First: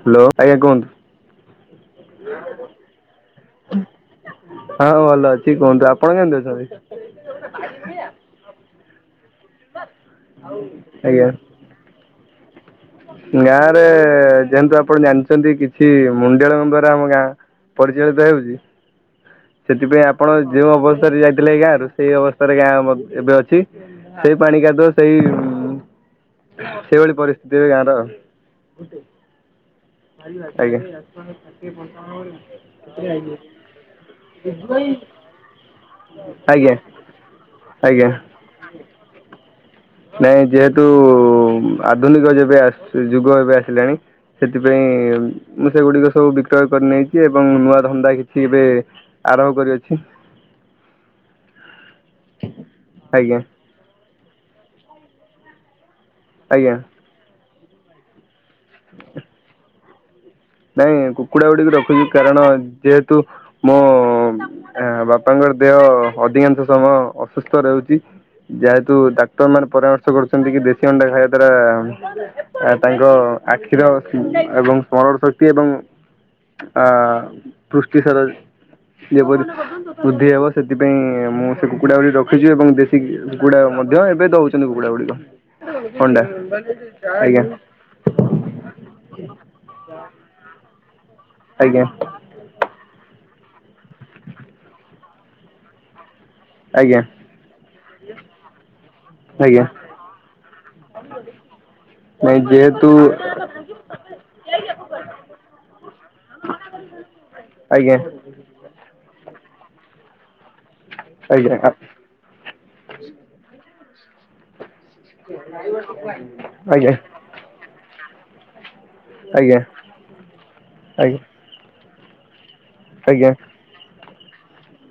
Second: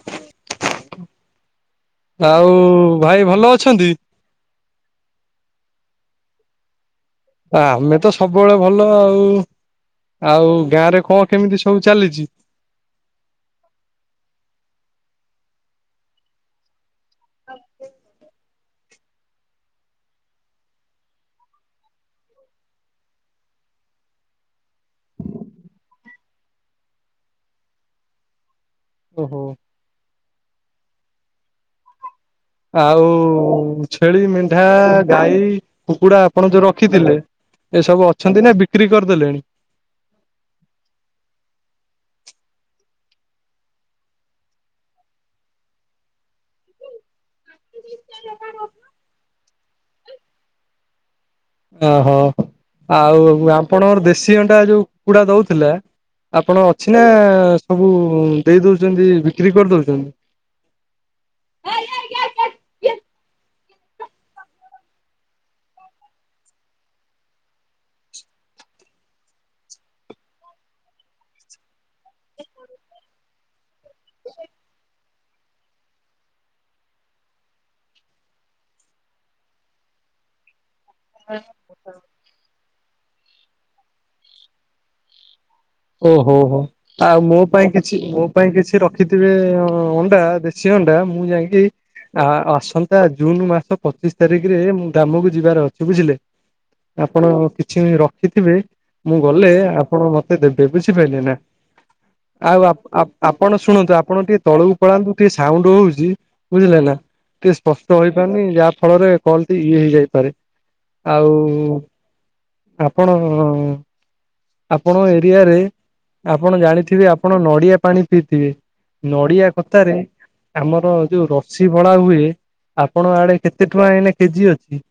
Hello ଆଜ୍ଞା କୁହନ୍ତୁ? ଆଉ ଭାଇ ଭଲ ଅଛନ୍ତି? ହଁ ଭଲ ଅଛି କୁହନ୍ତୁ। ଆପଣ କେମିତି ଅଛନ୍ତି? ଆମେ ତ ସବୁବେଳେ ଭଲ ଆଉ। ଆଉ ଗାଁ ରେ ଆଜ୍ଞା କଣ କେମିତି ସବୁ ଚାଲିଚି? ଗାଁ ରେ ଯେଏନ୍ତୁ ଆପଣ ଜାଣଚନ୍ତି କିଛି ମୁଣ୍ଡିଳ ମୁଣ୍ଡ ରେ ଆମ ଗାଁ ପରିଚାଳିତ ହେଉଚି। ସେଥିପାଇଁ ଆପଣ ଯୋଉଁ ଅବସ୍ଥାରେ ଯାଇଥିଲେ ଏ ଗାଁ ରୁ ସେଇ ଅବସ୍ଥାରେ ଗାଁ ଆମର ଏବେ ଅଛି। ସେଇ ପାଣି କାଦୁଅ ସେଇ ସେଇଭଳି ପରିସ୍ଥିତି ଏବେ ଗାଁର ଆଉ। ଓହୋ। ଆଜ୍ଞା। ଆଉ ଛେଳି, ମେଣ୍ଢା, ଗାଈ, କୁକୁଡା ଆପଣ ଯୋଉ ଆଜ୍ଞା ରଖିଥିଲେ। ଏସବୁ ଆଜ୍ଞା। ଅଛନ୍ତି ନା ବିକ୍ରି କରଦେଲେଣି? ନାଇଁ ଯେହେତୁ ଆଧୁନିକ ଯେବେ ଆସ ଯୁଗ ଏବେ ଆସିଲାଣି। ସେଥିପାଇଁ ମୁଁ ସେଗୁଡିକ ସବୁ ବିକ୍ରୟ କରି ନେଇଚି ଏବଂ ନୂଆ ଧନ୍ଦା କିଛି ଏବେ ଆରମ୍ଭ କରିଅଛି। ଅହ ଆଉ ଆଜ୍ଞା ଆପଣଙ୍କର ଦେଶୀ ଅଣ୍ଡା ଯୋଉ କୁକୁଡା ଦୋଉଥିଲା ଆପଣ ଆଜ୍ଞା ଅଛି ନା ସବୁ ଦେଇ ଦଉଚନ୍ତି ବିକ୍ରି କରଦୋଉଚନ୍ତି? ନାଇଁ କୁକୁଡା ଗୁଡିକୁ ରଖୁଚି କାରଣ ଯେହେତୁ ମୋ ବାପାଙ୍କର ଦେହ ଅଧିକାଂଶ ସମୟ ଅସୁସ୍ଥ ରହୁଚି। ଯାହାତୁ ଡାକ୍ତର ମାନେ ପରାମର୍ଶ କରୁଚନ୍ତି କି ଦେଶୀ ଅଣ୍ଡା ଖାଇବା ଦ୍ଵାରା ତାଙ୍କ ଆଖିର ଏବଂ ସ୍ମରଣ ଶ କ୍ତି ଏବଂ ଆ ପୃଷ୍ଟି ସାର ଯେବରି ବୃଦ୍ଧି ହେବ ସେଥିପାଇଁ ମୁଁ କୁକୁଡା ଗୁଡିକ ରଖିଚି ଏବଂ ଦେଶୀ କୁକୁଡା ମଧ୍ୟ ଏବେ ଦୋଉଚନ୍ତି କୁକୁଡା ଗୁଡିକ। ଅଣ୍ଡା ଆଜ୍ଞା। ଛି ମୋ ପାଇଁ କିଛି ରଖିଥିବେ ଅଣ୍ଡା ଦେଶୀ ଅଣ୍ଡା ମୁଁ ଯାଇଙ୍କି ଆଜ୍ଞା ଆ ଆସନ୍ତା ଜୁନ ମାସ ପଚିଶ ତାରିଖରେ ମୁଁ ଗ୍ରାମକୁ ଯିବାର ଅଛି ବୁଝିଲେ? ଆଜ୍ଞା ଆପଣ କିଛି ବି ରଖିଥିବେ ମୁଁ ଗଲେ ଆଜ୍ଞା ଆପଣ ମତ ଦେବେ ବୁଝି ପାଇଲେ ନା? ନାଇଁ ଆଉ ଯେହେତୁ ଆପ ଆପ୍ ଆପଣ ଶୁଣନ୍ତୁ ଆପଣ ଟିକେ ତଳକୁ ପଳାନ୍ତୁ ଟିକେ ସାଉଣ୍ଡ ହୋଉଚି। ବୁଝିଲେ ନା ଟିକେ ଆଜ୍ଞା ସ୍ପଷ୍ଟ ହୋଇପା ରୁନି। ଯାହା ଫଳରେ କଲଟି ଇଏ ହେଇଯାଇପାରେ। ଆଉ ଆଜ୍ଞା ଆପଣ ଆପଣ ଏରିଆରେ ଆପଣ ଆଜ୍ଞା ଜାଣିଥିବେ ଆପ ଆପଣ ନଡିଆ ପାଣି ପିଇଥିବେ। ନଡିଆ ଆଜ୍ଞା କତାରେ ଆମର ଆଜ୍ଞା ଯୋଉ ର ସି ଭଳା ହୁଏ ଆପଣ ଆଜ୍ଞା ଆଡେ କେତେ ଟଙ୍କା ଏଇନା କେଜି ଅଛି?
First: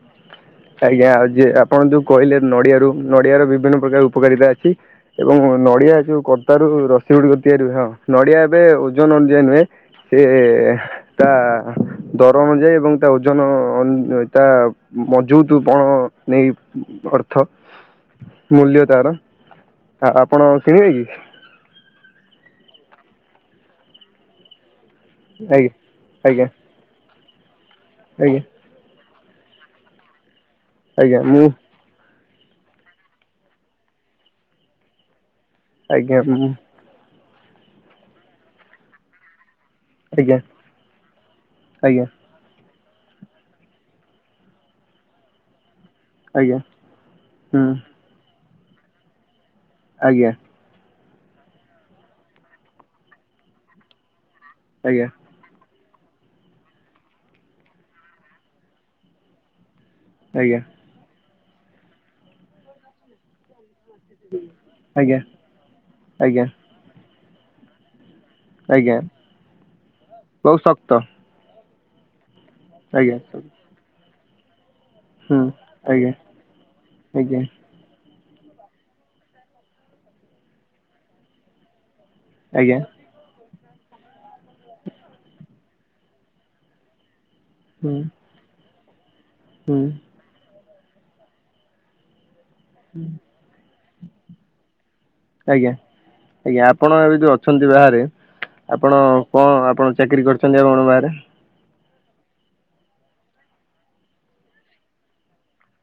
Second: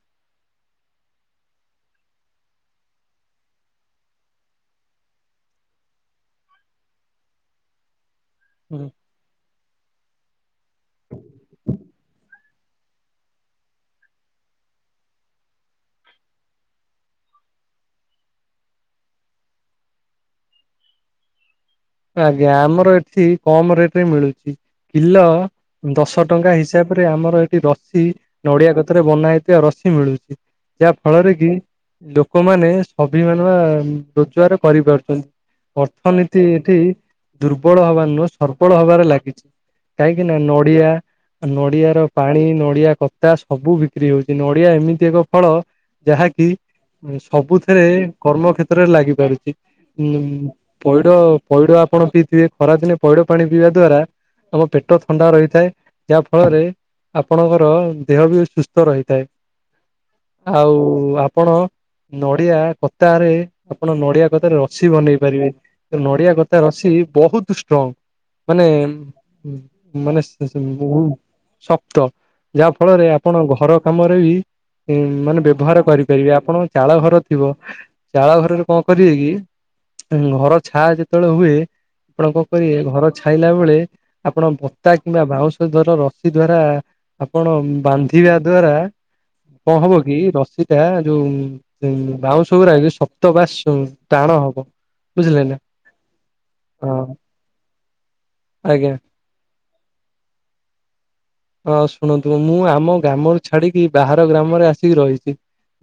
ଆଜ୍ଞା ଆଉ ଯେ ଆପଣ ଯୋଉ କହିଲେ ନଡିଆରୁ ନଡିଆ ର ବିଭିନ୍ନ ପ୍ରକାର ଉପକାରିତା ଅଛି। ଏବଂ ନଡିଆ ଯୋଉ କର୍ତ୍ତାରୁ ରସି ଗୁଡିକ ତିଆରି ହୁଏ। ହଁ ନଡିଆ ଏବେ ହୁଁ ଓଜନ ଅନୁଯାୟୀ ନୁହେଁ। ସେ ତା ଦର ଅନୁଯାୟୀ ଏବଂ ତା ଓଜନ ତା ମ ଯୋଉ ତୁ କଣ ନେଇ ଅର୍ଥ ମୂଲ୍ୟ ତାର। ଆ ଆପଣ କିଣିବେ କି? ଆଜ୍ଞା ଆମର ଏଠି କମ ରେଟରେ ମିଳୁଛି କିଲ ଆଜ୍ଞା ଦଶ ଆଜ୍ଞା ଟଙ୍କା ହିସା ହିସାବରେ ଆମର ଏଠି ରସି ଆଜ୍ଞା ନଡିଆ କତାରେ ବନା ହେଇଥିବା ରସି ମିଳୁଛି। ଯାହା ଆଜ୍ଞା ଫଳରେ ମୁଁ କି ଲୋକମାନେ ସ୍ଵଭିମାନ ବା ରୋଜଗାର କରିପାରୁଛନ୍ତି। ଆଜ୍ଞା ଅର୍ଥନୀତି ମୁଁ ଏଠି ଦୁର୍ବଳ ହବା ନୁହଁ ସର୍ବଳ ହବାରେ ଲାଗିଛି। କାହିଁକି ନା ଆଜ୍ଞା ଆଜ୍ଞା ନଡିଆ, ନଡିଆ ର ଆଜ୍ଞା ହୁଁ ପାଣି, ନଡିଆ କ ତା ସବୁ ବିକ୍ରି ହଉଛି ନଡ଼ିଆ ଏମିତି ଏକ ଫଳ ଯାହାକି ଆଜ୍ଞା ସବୁଥିରେ କର୍ମ କ୍ଷେତ୍ରରେ ଲାଗି ପାରୁଛି ଆଜ୍ଞା ଉ ଆଜ୍ଞା ପଇଡ ପଇଡ଼ ଆପଣ ପିଇ ପିଇ ଖରାଦିନେ ପଇଡ ପାଣି ପିଇବା ଦ୍ଵାରା ତମ ପେଟ ଥଣ୍ଡା ରହିଥାଏ। ଯାହା ଫଳରେ ଆପଣଙ୍କର ଦେହ ବି ସୁସ୍ଥ ରହିଥାଏ। ଆଉ ଆପଣ ନଡିଆ କତାରେ ଆପଣ ନଡିଆ କତାରେ ରସି ବନେଇ ପାରିବେ। ନଡିଆ ଆଜ୍ଞା ଆଜ୍ଞା କତା ରସି ବହୁତ ଷ୍ଟ୍ରଙ୍ଗ। ମାନେ ଆଜ୍ଞା ମାନେ ବହୁତ ଶକ୍ତ ବହୁ- ଶପ୍ତ। ଯାହା ଫଳରେ ଆଜ୍ଞା ଆପଣ ହୁଁ ଘର କାମରେ ବି ମାନେ ବ୍ୟବହାର ଆଜ୍ଞା କରିପାରିବେ ଆପଣଙ୍କ ଚାଳ ଘର ଆଜ୍ଞା ଥିବ। ଚାଳ ଘରରେ କଣ କରିବେ କି ଘର ଛା ଯେତେବେଳେ ହୁଏ ଆପଣ କଣ ଆଜ୍ଞା କରିବେ ଘର ଛାଇଲା ବେଳେ ଆପଣ ବତା କିମ୍ବା ବାଉଁଶ ଦ୍ଵାରା ରସିି ଦ୍ଵାରା ଆପଣ ହୁଁ ବାନ୍ଧିବା ଦ୍ଵାରା କଣ ହୁଁ ହବ କି ରସି ଏ ଯୋଉ ବାଉଁଶ ଗୁରା ଶକ୍ତ ବା ଟାଣ ହବ ବୁଝିଲେ ନା। ଆଜ୍ଞା ଆଜ୍ଞା ଆପଣ ହଁ ଏବେ ଯୋଉ ଅଛନ୍ତି ବାହାରେ ଆଜ୍ଞା। ଆପଣ କଣ ଆପଣ ଚାକିରି କରିଛନ୍ତି ଆପଣ ବାହାରେ ହଁ ଶୁଣନ୍ତୁ ମୁଁ ଆମ ଗ୍ରାମରୁ ଛାଡିକି ବାହାର ଗ୍ରାମରେ ଆସିକି ରହିଛି।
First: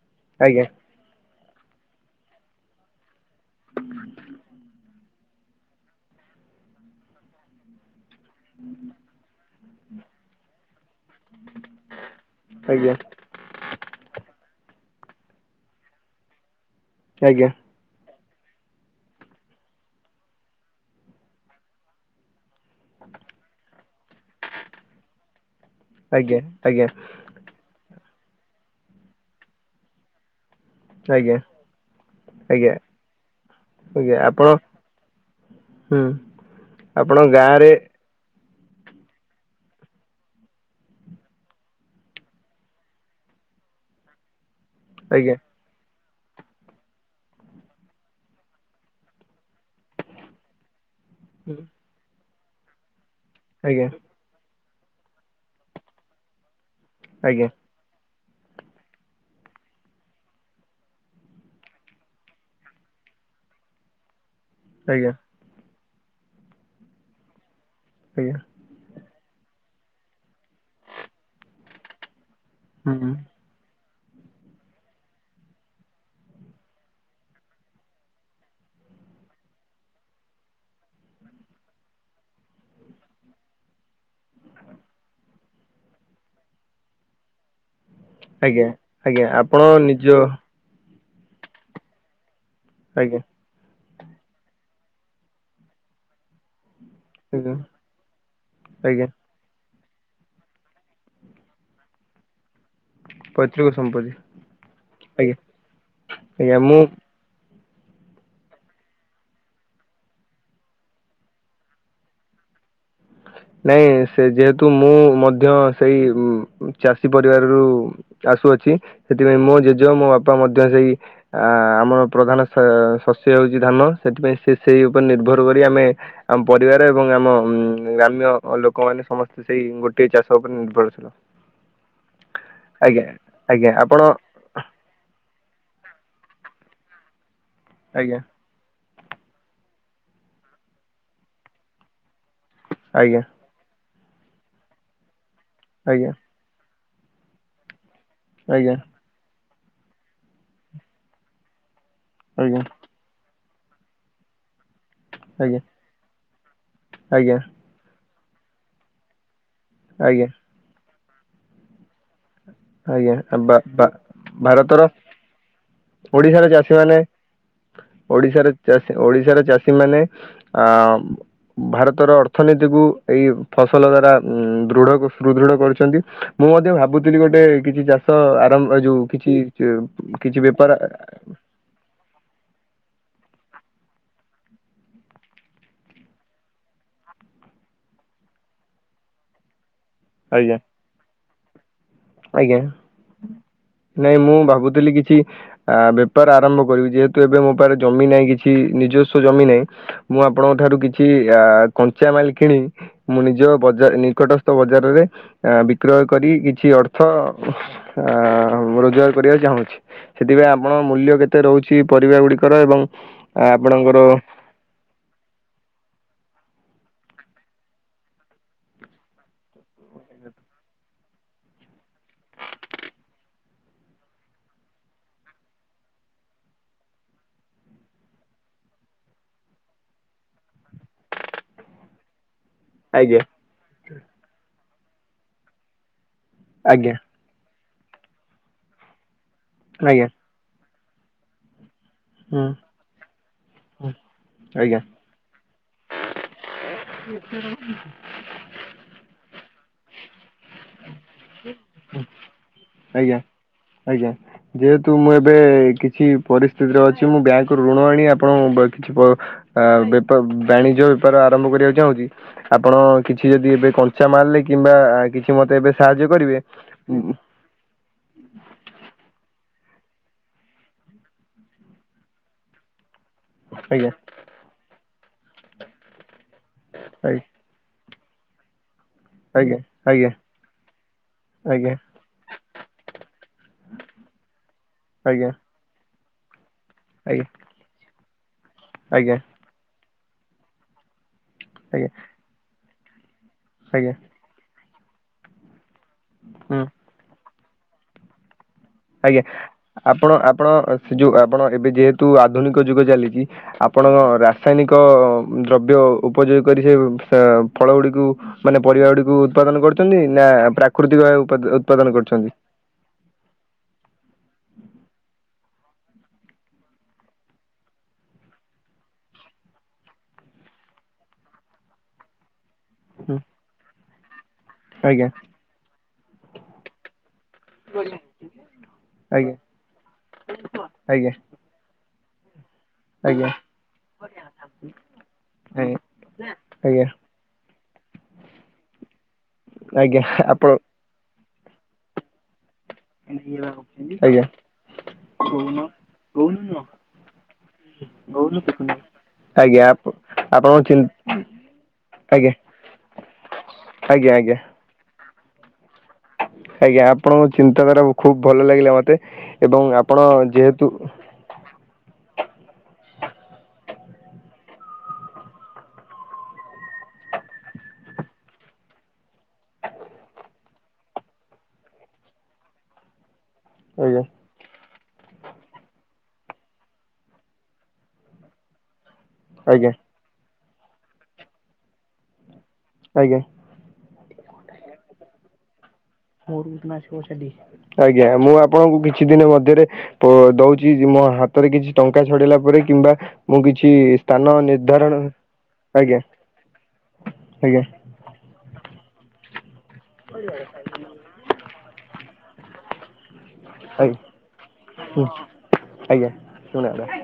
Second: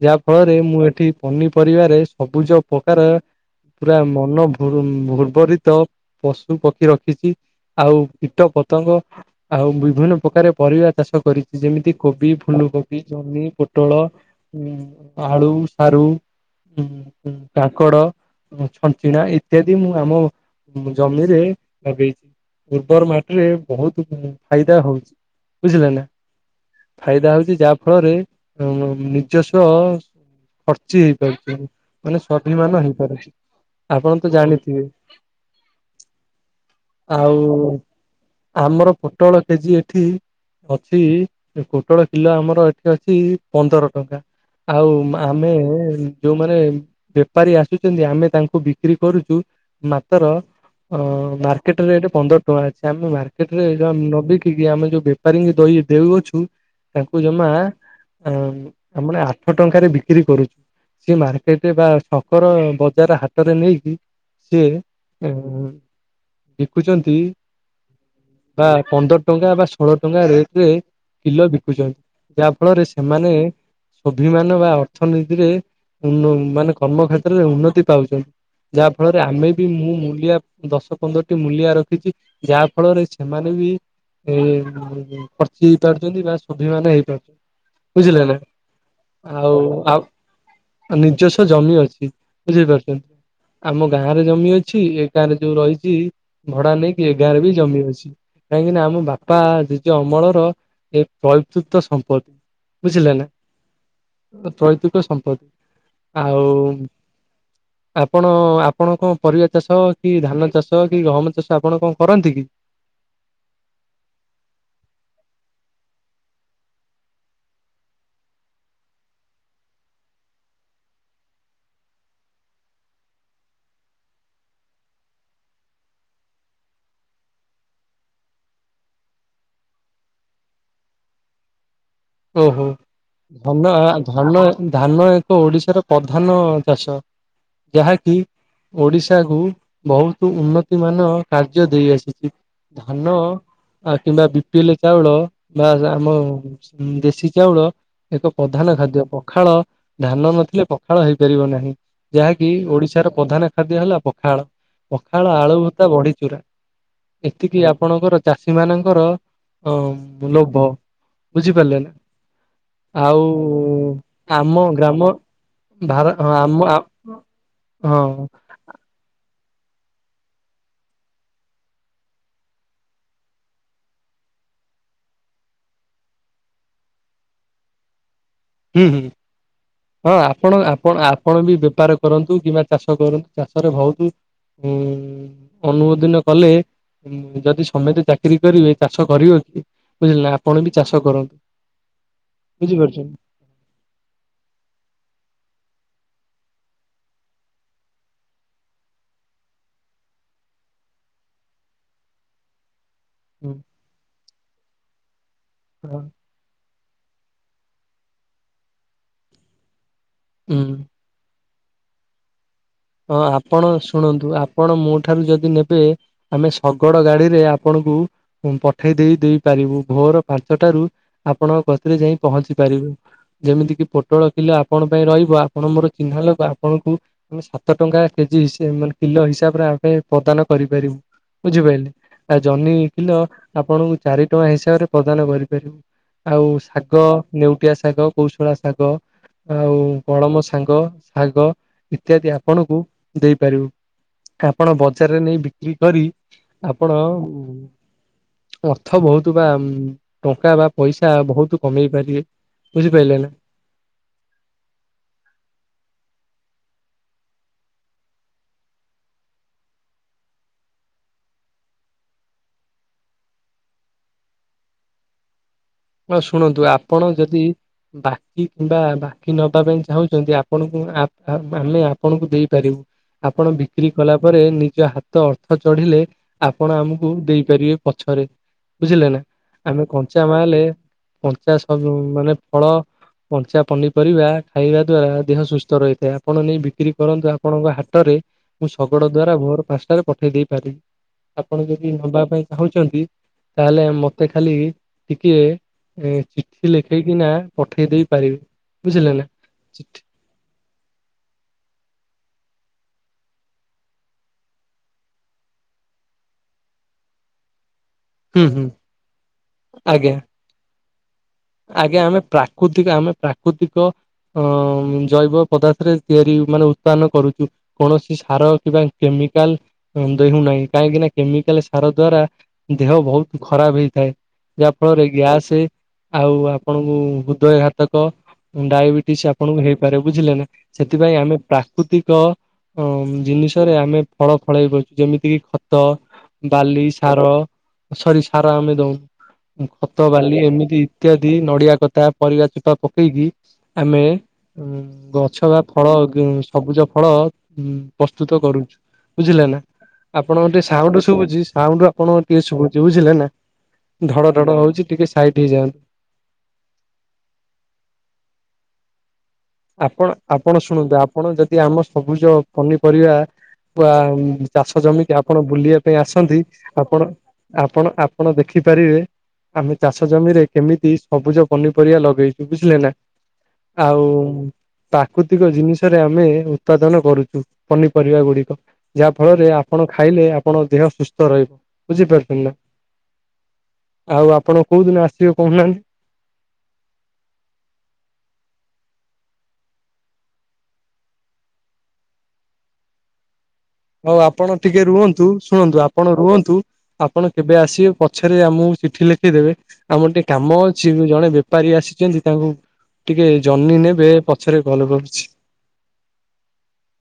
ଯାହା ଫଳରେ ଆଜ୍ଞା ମୁଁ ଏଠି ପନିପରିବାରେ ସବୁଜ ପ୍ରକାର ପୁରା ମନ ଭୁ ଉର୍ବରିତ ପଶୁ ପକ୍ଷୀ ରଖିଛି ଆଉ କୀଟ ପତଙ୍ଗ ଆଉ ବିଭିନ୍ନ ପ୍ରକାର ପରିବା ଚାଷ କରିଛି ଯେମିତି କୋବି ଆଜ୍ଞା ଫୁଲକୋବି ଜହ୍ନି ପ ପୋଟଳ ଆଳୁ ସାରୁ ଆଜ୍ଞା କାଙ୍କଡ ଛଞ୍ଚିଣା ଇତ୍ୟାଦି ମୁଁ ଆମ ଜମିରେ ଲଗେଇଛି। ଉର୍ବର ମାଟିରେ ବହୁତ ଫାଇଦା ହଉଛି। ବୁଝିଲେ ନା ଆଜ୍ଞା ଆଜ୍ଞା ଫାଇଦା ହଉଛି ଯାହା ଫଳରେ ନିଜସ୍ୱ ଖର୍ଚ୍ଚ କିଛି ଆଜ୍ଞା ଆଜ୍ଞା ହେଇପାରୁଚୁ ମାନେ ସ୍ଵାଭିମାନ ଆଜ୍ଞା ହେଇପାରୁଛି ଆପଣ ତ ଜାଣିଥିବେ ହୁଁ ଆପଣଙ୍କ ଆଉ ଗାଁରେ ଆମର ପୋଟଳ କେଜି ଏ ଠି ଅଛି ପୋଟଳ କିଲୋ ଆମର ଏଠି ଅଛି ପନ୍ଦର ଟଙ୍କା। ଆଉ ଆଜ୍ଞା ଆମେ ଯୋଉମାନେ ବେପାରୀ ଆସୁଛନ୍ତି ଆମେ ତାଙ୍କୁ ବିକ୍ରି କରୁଛୁ ମାତର ଅ ମାର୍କେଟ ରେଟ ପନ୍ଦର ଟଙ୍କା ଅଛି ଆମେ ମାର୍କେଟରେ ଆଜ୍ଞା ନବି କି ଆମେ ଯୋଉ ବେପାରୀଙ୍କୁ ଦଇ ଦେଉଅଛୁ ତାଙ୍କୁ ଆଜ୍ଞା ଆଜ୍ଞା ଜମା ଆ ଆ ମାନେ ଆଠ ଟଙ୍କାରେ ବିକ୍ରି କରୁଛୁ। ସେ ମାର୍କେଟରେ ବା ଶଙ୍କର ବଜାର ହାଟରେ ନେଇକି ସିଏ ଆଜ୍ଞା। ଏଁ ଦେଖୁଛନ୍ତି। ଆଞା। ବା ପନ୍ଦର ଟଙ୍କା ବା ଷୋହଳ ଟଙ୍କା ରେଟ ରେ କିଲୋ ବିକୁଛନ୍ତି ଯାହା ଫଳରେ ସେମାନେ ସ୍ୱାଭିମାନ ବା ଅର୍ଥନୀତିରେ ଉ ମାନେ କର୍ମକ୍ଷେତ୍ର ଉନ୍ନତି ପାଉଚନ ଯାହା ଫଳରେ ଆମେ ବି ମୁଁ ମୂଲିଆ ଦଶ ପନ୍ଦରଟି ମୂଲିଆ ରଖିଛି ଯାହା ଫଳରେ ସେମାନେ ବି ଏଁ ଖର୍ଚି ହେଇ ପାରୁଛନ୍ତି ନାଁ ସ୍ୱାଭିମାନ ହେଇପାରୁଛନ୍ତି? ବୁଝିଲେ ନାଁ ଆଜ୍ଞା ଆଜ୍ଞା ଆପଣ ଆଉଁ ଆଉଁ। ନିଜ ଆଁ ନିଜସ୍ୱ ଜମି ଅଛି ବୁଝିପାରୁଛନ୍ତି। ଆଜ୍ଞା ଆମ ଗାଁ ରେ ଜମି ଅଛି। ଏ ଗାଁ ରେ ଯୋଉଁ ରହିଛି ଭଡା ନେଇକି ଏ ଗାଁରେ ବି ଆଜ୍ଞା ଜମି ଅଛି। କାହିଁକି ନାଁ ଆମେ ଆଜ୍ଞା ବାପା ଜେଜ ଅମଳର ଏ ପୈତୃକ ସମ୍ପତ୍ତି। ବୁଝିଲେ ପୈତୃକ ସମ୍ପତ୍ତି ନାଁ ପ୍ରୈତୃକ ଆଜ୍ଞା ସମ୍ପତ୍ତି ଆଉ ଆଜ୍ଞା ମୁଁ [inaudible] ଆପଣ ଆପଣ କଣ ପରିବା ଚାଷ କି ଧାନ ଚାଷ କି ଗହମ ଚାଷ ଆପଣ କଣ କରନ୍ତି କି? ନାଇଁ ସେ ଯେହେତୁ ମୁଁ ମଧ୍ୟ ସେଇ ଚାଷୀ ପରିବାରରୁ ଆସୁଅଛି ସେଥିପାଇଁ ମୋ ଜେଜେ ମୋ ବାପା ମଧ୍ୟ ସେଇ ଆ ଆମର ପ୍ରଧାନ ସ ଶସ୍ୟ ହଉଛି ଧାନ ସେଥିପାଇଁ ସେ ସେଇ ଉପରେ ନିର୍ଭର କରି ଆମେ ଆମ ପରିବାର ଏବଂ ଆମ ଉ ଲୋକମାନେ ସମସ୍ତେ ସେଇ ଗୋଟଏ ଚାଷ ଉପରେ ନିର୍ଭରଶୀଳ। ଓ ହୋ ଆଜ୍ଞା ତମା ଆଜ୍ଞା ଆପଣ ଧାନେ ଧାନ ଏକ ଓଡିଶାର ପ୍ରଧାନ ଅଁ ଚାଷ ଆଜ୍ଞା ଯାହାକି ଓଡିଶା କୁ ବହୁତ ଉନ୍ନତି ମାନ କାର୍ଯ୍ୟ ଦେଇ ଆସିଛି। ଧାନ ଆଜ୍ଞା ଆଁ କିମ୍ବା ବି ପି ଏ ଲେ ଚାଉଁଳ ବା ଆଜ୍ଞା ଆଜ୍ଞା ଗ୍ରାମ ଉଁ ଦେଶୀ ଚାଉଁଳ ଏକ ପ୍ରଧାନ ଆଜ୍ଞା ଖାଦ୍ୟ ପଖାଳ ଧାନ ନଥିଲେ ପଖାଳ ହେଇପାରିବ ନାହିଁ ଯାହାକି ଓଡିଶାର ପ୍ରଧାନ ଖାଦ୍ୟ ହେଲା ପଖାଳ। ପଖାଳ ଆଳୁ ଆଜ୍ଞା ଭରତା ବଢିଚୁରା ଆଜ୍ଞା ଏତିକି ଆପଣଙ୍କର ଚାଷୀ ମାନଙ୍କର ଆଜ୍ଞା ହଁ ଲୋଭ ବୁଝିପାରିଲେ ନାଁ। ଆଜ୍ଞା ବା- ଆଉଁ ବା- ଆମ ଭାରତର ଗ୍ରାମ ଭାରା ହଁ ଓଡ଼ିଶାର ଆମ ହାଁ ଚାଷୀମାନେ ଆମ ହଁ। ଓଡିଶାର ଚାଷୀ ଓଡିଶାର ଚାଷୀ ମାନେ ଏଅଁ ଭାରତର ଅର୍ଥନୀତିକୁ ଏଇ ଫସଲ ଦ୍ଵାରା ଉଁମଁ ଦୃଢ ସୁଦୃଢ କରୁଛନ୍ତି। ମୁଁ ମଧ୍ୟ ଭାବୁଥିଲି ଗୋଟେ କିଛି ଚାଷ ଆର ତମର ହୁଁ ହୁଁ। ଯୋଉଁ କିଛି ଚେ କିଛି ବେପାର ଆଁ ମୁଇଁ ବି ବେପାର କରନ୍ତୁ କିମ୍ବା ଚାଷ କରନ୍ତୁ ଚାଷରେ ବହୁତ ଉଁମଁ ଅନୁମୋଦିନ କଲେ। ଯଦି ସମେସ୍ତେ ଚାକିରି କରିବେ ଚାଷ କରିବ କିଏ ବୁଝିଲେ ନାଁ ଆଜ୍ଞା ଆପଣ ବି ଚାଷ କରନ୍ତୁ। ଆଜ୍ଞା। ବୁଝିପାରୁଛନ୍ତି ନାଇଁ ମୁଁ ଭାବୁଥିଲି କିଛି? ଆଁ ବେପାର ଆରମ୍ଭ କରିବି ଯେହେତୁ ଏବେ ମୋ ପାଖରେ ଜମି ନାହିଁ କିଛି ନିଜସ୍ଵ ଜମି ନାହିଁ ମୁଁ ଆପଣଙ୍କ ଠାରୁ କିଛି ଆଁ କଞ୍ଚା ମାଲ କିଣିବି। ମୁଁ ନିଜ ହୁଁ ବଜାର ନିକଟସ୍ଥ ବଜାରରେ ହଁ ବିକ୍ରୟ କରି କିଛି ଅର୍ଥ ଅର୍ଥ ଅଁ ରୋଜଗାର କରିବାକୁ ଚାହୁଁଛି। ସେଥିପାଇଁ ହୁଁ। ଆପଣ ମୂଲ୍ୟ କେତେ? କେତେ ରହୁଛି? ପରିବା ଗୁଡ଼ିକର ଏବଂ ହଁ ଆ, ଆପଣ ଆପଣଙ୍କର ଶୁଣନ୍ତୁ ଆପଣ ମୋ ଠାରୁ ଯଦି ନେବେ। ଆମେ ଶଗଡ ଗାଡିରେ ଆପଣଙ୍କୁ ପଠେଇ ଦେଇ ଦେଇ ପାରିବୁ। ଭୋର ପାଞ୍ଚଟାରୁ ଆପଣଙ୍କ କତିରେ ଯାଇ ପହଞ୍ଚି ପାରିବେ। ଯେମିତି କିି ପୋଟଳ କିଲୋ ଆପଣ ପାଇଁ ରହିବ ଆପଣ ମୋର ଚିହ୍ନା ଲୋକ ଆପଣଙ୍କୁ ସାତ ଟଙ୍କା କେଜି ସେ ମାନେ କିଲୋ ହିସାବରେ ଆମେ ପ୍ରଦାନ କରିପାରିବୁ ବୁଝିପାଇଲେ। ଆଁ ଜହ୍ନି କିଲୋ ଆଜ୍ଞା ଆପଣଙ୍କୁ ଚାରି ଟଙ୍କା ହିସାବରେ ପ୍ରଦାନ କରିପାରିବୁ। ଆଉ ଆଜ୍ଞା ଶାଗ ନେଉଟିଆ, ଶାଗ କୌଶଳା ଶାଗ ଆଉ ଆଜ୍ଞା କଳମ ଶାଗ ଶାଗ ଇତ୍ୟାଦି ହୁଁ ଆପଣଙ୍କୁ ଦେଇପାରିବୁ ହୁଁ ଆପଣ ଆଜ୍ଞା ବଜାରରେ ନେଇ ବିକ୍ରି କରି ଆପଣ ଅର୍ଥ ବହୁତ ବା ଟଙ୍କା ବା ପଇସା ବହୁତ କମେଇ ପାରିବେ ଆଜ୍ଞା ବୁଝିପାରିଲେ ନା। ଆଜ୍ଞା ଯେହେତୁ ମୁଁ ଏବେ କିଛି ପରିସ୍ଥିତିରେ ଅଛି ମୁଁ ବ୍ୟାଙ୍କରୁୁ ଋଣ ଆଣି ଆପଣ କିଛି ଆ ବେପ ବାଣିଜ୍ୟ ବେପାର ଆରମ୍ଭ କରିବାକୁ ଚାହୁଁଛି। ଆପଣ କିଛି ଯଦି ଏବେ କଞ୍ଚା ମାଲ୍ ନେଇ କିମ୍ବା କିଛି ମତେ ଏବେ ସାହାଯ୍ୟ ହଁ କରିବେ ଶୁଣନ୍ତୁ ଉଁ, ଆପଣ ଯଦି ବାକି କିମ୍ବା ବାକି ନବା ପାଇଁ ଚାହୁଁଛନ୍ତି ଆପଣଙ୍କୁ [unintelligible] ହେଲା। ଆପଣଙ୍କୁ ଦେଇପାରିବୁ। ଆପଣ ବିକ୍ରି ଆଜ୍ଞା କଲା ପରେ ନିଜ ହାତ ଅର୍ଥ ଚଢିଲେ ଆପଣ ଆମକୁ ଆଜ୍ଞା ଦେଇ କରିବେ ପଛରେ ବୁଝିଲେ ନା ଆଜ୍ଞା ଆମେ ଆଜ୍ଞା କଞ୍ଚା ମାଲେ କଞ୍ଚା ଆଜ୍ଞା ସବୁ ମାନେ ଫଳ କଞ୍ଚା ପନିପରିବା ଖାଇବା ଦ୍ଵାରା ଆଜ୍ଞା ଦେହ ସୁସ୍ଥ ରହିଥାଏ। ଆପଣ ନେଇ ବିକ୍ରି କରନ୍ତୁ ଆପଣଙ୍କ ହାଟରେ ମୁଁ ଶଗଡ଼ ଆଜ୍ଞା ଆଜ୍ଞା ଦ୍ଵାରା ଭୋର ପାଞ୍ଚଟାରେ ପକେଇ ଦେଇ ପାରିବି। ଆପଣ ଆଜ୍ଞା ଯଦି ନବା ପାଇଁ ଚାହୁଁଛନ୍ତି ତାହେଲେ ଆଜ୍ଞା ମତେ ଖାଲି ଟିକେ ଏ ହୁଁ ଚିଠି ଲେଖେଇକି ନା ପଠେଇ ଦେଇ ପାରିବେ। ବୁଝିଲେ ଆଜ୍ଞା ନା। ଚିଠି ଆପଣ ଆପଣ ସେ ଯୋଉ ଆପଣ ଏବେ ଯେହେତୁ ଆଧୁନିକ ଯୁଗ ଚାଲିଛି। ଆପଣ ରାସାୟନିକ ଦ୍ରବ୍ୟ ଉପଯୋଗ କରି ସେ ଫଳ ଗୁଡିକୁ ହୁଁ ମାନେ ହୁଁ ପରିବା ଗୁଡିକୁ ଉତ୍ପାଦନ କରୁଛନ୍ତି ଆଜ୍ଞା ନା ପ୍ରାକୃତିକ ଭାବେ ଉତ୍ପାଦନ ଆଜ୍ଞା ଆମେ କରୁଛନ୍ତି। ପ୍ରାକୃତିକ ଆମେ ପ୍ରାକୃତିକ ଅ ଜୈବ ପଦାର୍ଥରେ ତିଆରି ମାନେ ଉତ୍ଥାାନ କରୁଛୁ। କୌଣସି ସାର କିମ୍ବା କେମିକାଲ ଦ ହଉନାହିଁ କାହିଁକି ନା କେମିକାଲ ସାର ଦ୍ଵାରା ଦେହ ହୁଁ ବହୁତ ଖରାପ ହେଇଥାଏ ଯାହା ଆଜ୍ଞା ଫଳରେ ଗ୍ୟାସ ଆଉ ଆପଣଙ୍କୁ ହୃଦୟ ଘାତକ ଡାଇବେଟିସ ଆଜ୍ଞା ଆପଣଙ୍କୁ ହେଇପାରେ ବୁଝିଲେ ନା ଆଜ୍ଞା ସେଥିପାଇଁ ଆମେ ପ୍ରାକୃତିକ ହଁ ଆଜ୍ଞା ଜିନିଷରେ ଆମେ ଫଳ ଫଳେଇ ଦଉଚୁ ଯେମିତି କିି ଆଜ୍ଞା ଖତ ବାଲି ଆଜ୍ଞା ସାର ସରି ସାର ଆମେ ଦଉନୁ ଆଜ୍ଞା ଖତ ବାଲି ଆପଣ ଏମିତି ଇତ୍ୟାଦି ନଡିଆ କତା ପରିବାଚୋପା ପକ ଆଜ୍ଞା। ଉଁ ଗଛ ବା ଫଳ ସବୁଜ ଫଳ ପ୍ରସ୍ତୁତ କରୁଚୁ। ବୁଝିଲେ ନା ଆଜ୍ଞା ଆପ ଆପଣଙ୍କ ଟିକେ ସାଉଣ୍ଡ ଶୁଭୁଚି ସାଉଣ୍ଡ ଆପଣଙ୍କ ଆଜ୍ଞା ଟିକେ ଶୁଭୁଚି ବୁଝିଲେ ନା। ଆଜ୍ଞା ଧଡ଼ ଆଜ୍ଞା ଧଡ଼ ହଉଚି ଟିକେ ସାଇଟ ହେଇଯାଆନ୍ତୁ। ଆଜ୍ଞା ଆପଣଙ୍କ ଚିନ୍ତାଧାରା ଖୁବ ଭଲ ଲାଗିଲା ମତେ ଏବଂ ଆପଣ ଯେହେତୁ ଆପଣ ଯଦି ଆମ ସବୁଜ ପନିପରିବା ବା ଚାଷ ଜମିିକି ଆପଣ ବୁଲିବା ପାଇଁ ଆସନ୍ତି ଆପଣ ଆପଣ ଆପଣ ଦେଖିପାରିବେ ଆମେ ଚାଷ ଜମିରେ କେମିତି ସବୁଜ ପନିପରିବା ଲଗେଇଚୁ, ବୁଝିଲେ ନା ଆଜ୍ଞା ଆଉ ପ୍ରାକୃତିକ ଜିନିଷରେ ଆମେ ଉତ୍ପାଦନ କରୁଚୁ ପନିପରିବା ଗୁଡିକ। ଯାହା ଫଳରେ ଆଜ୍ଞା ଆପଣ ଖାଇଲେ ଆପଣ ଦେହ ସୁସ୍ଥ ରହିବ ବୁଝିପାରୁଚନ୍ତି ନା। ଆଜ୍ଞା। ଆଉ ଆପଣ କୋଉ ଦିନ ଆସିବେ କହୁନାହାନ୍ତି? ଆଜ୍ଞା ମୁଁ ଆପଣଙ୍କୁ କିଛି ଦିନ ମଧ୍ୟରେ ପୁଅ ଦଉଚି ମୋ ହାତରେ କିଛି ଟଙ୍କା ଛଡେଇଲା ପରେ, କିମ୍ବା ମୁଁ କିଛି ଇ ହଉ ଆପଣ ଟିକେ ରୁହନ୍ତୁ, ଶୁଣନ୍ତୁ, ଆପଣ ରୁହନ୍ତୁ, ଆପଣ କେବେ ଆଜ୍ଞା ଆସିବେ କ ପଛରେ ଆମକୁ ଚିଠି ଲେଖିଦେବେ, ଆମର ଟିକେ କାମ ଅଛି, ଜଣେ ବେପାରୀ ଆସିଚନ୍ତି, ତାଙ୍କୁ ଟିକେ ଜହ୍ନି ଆଜ୍ଞା ନେବେ, ପଛରେ କଲ୍ କରୁଚି। ଆଜ୍ଞା ଶୁଣାଗଲା।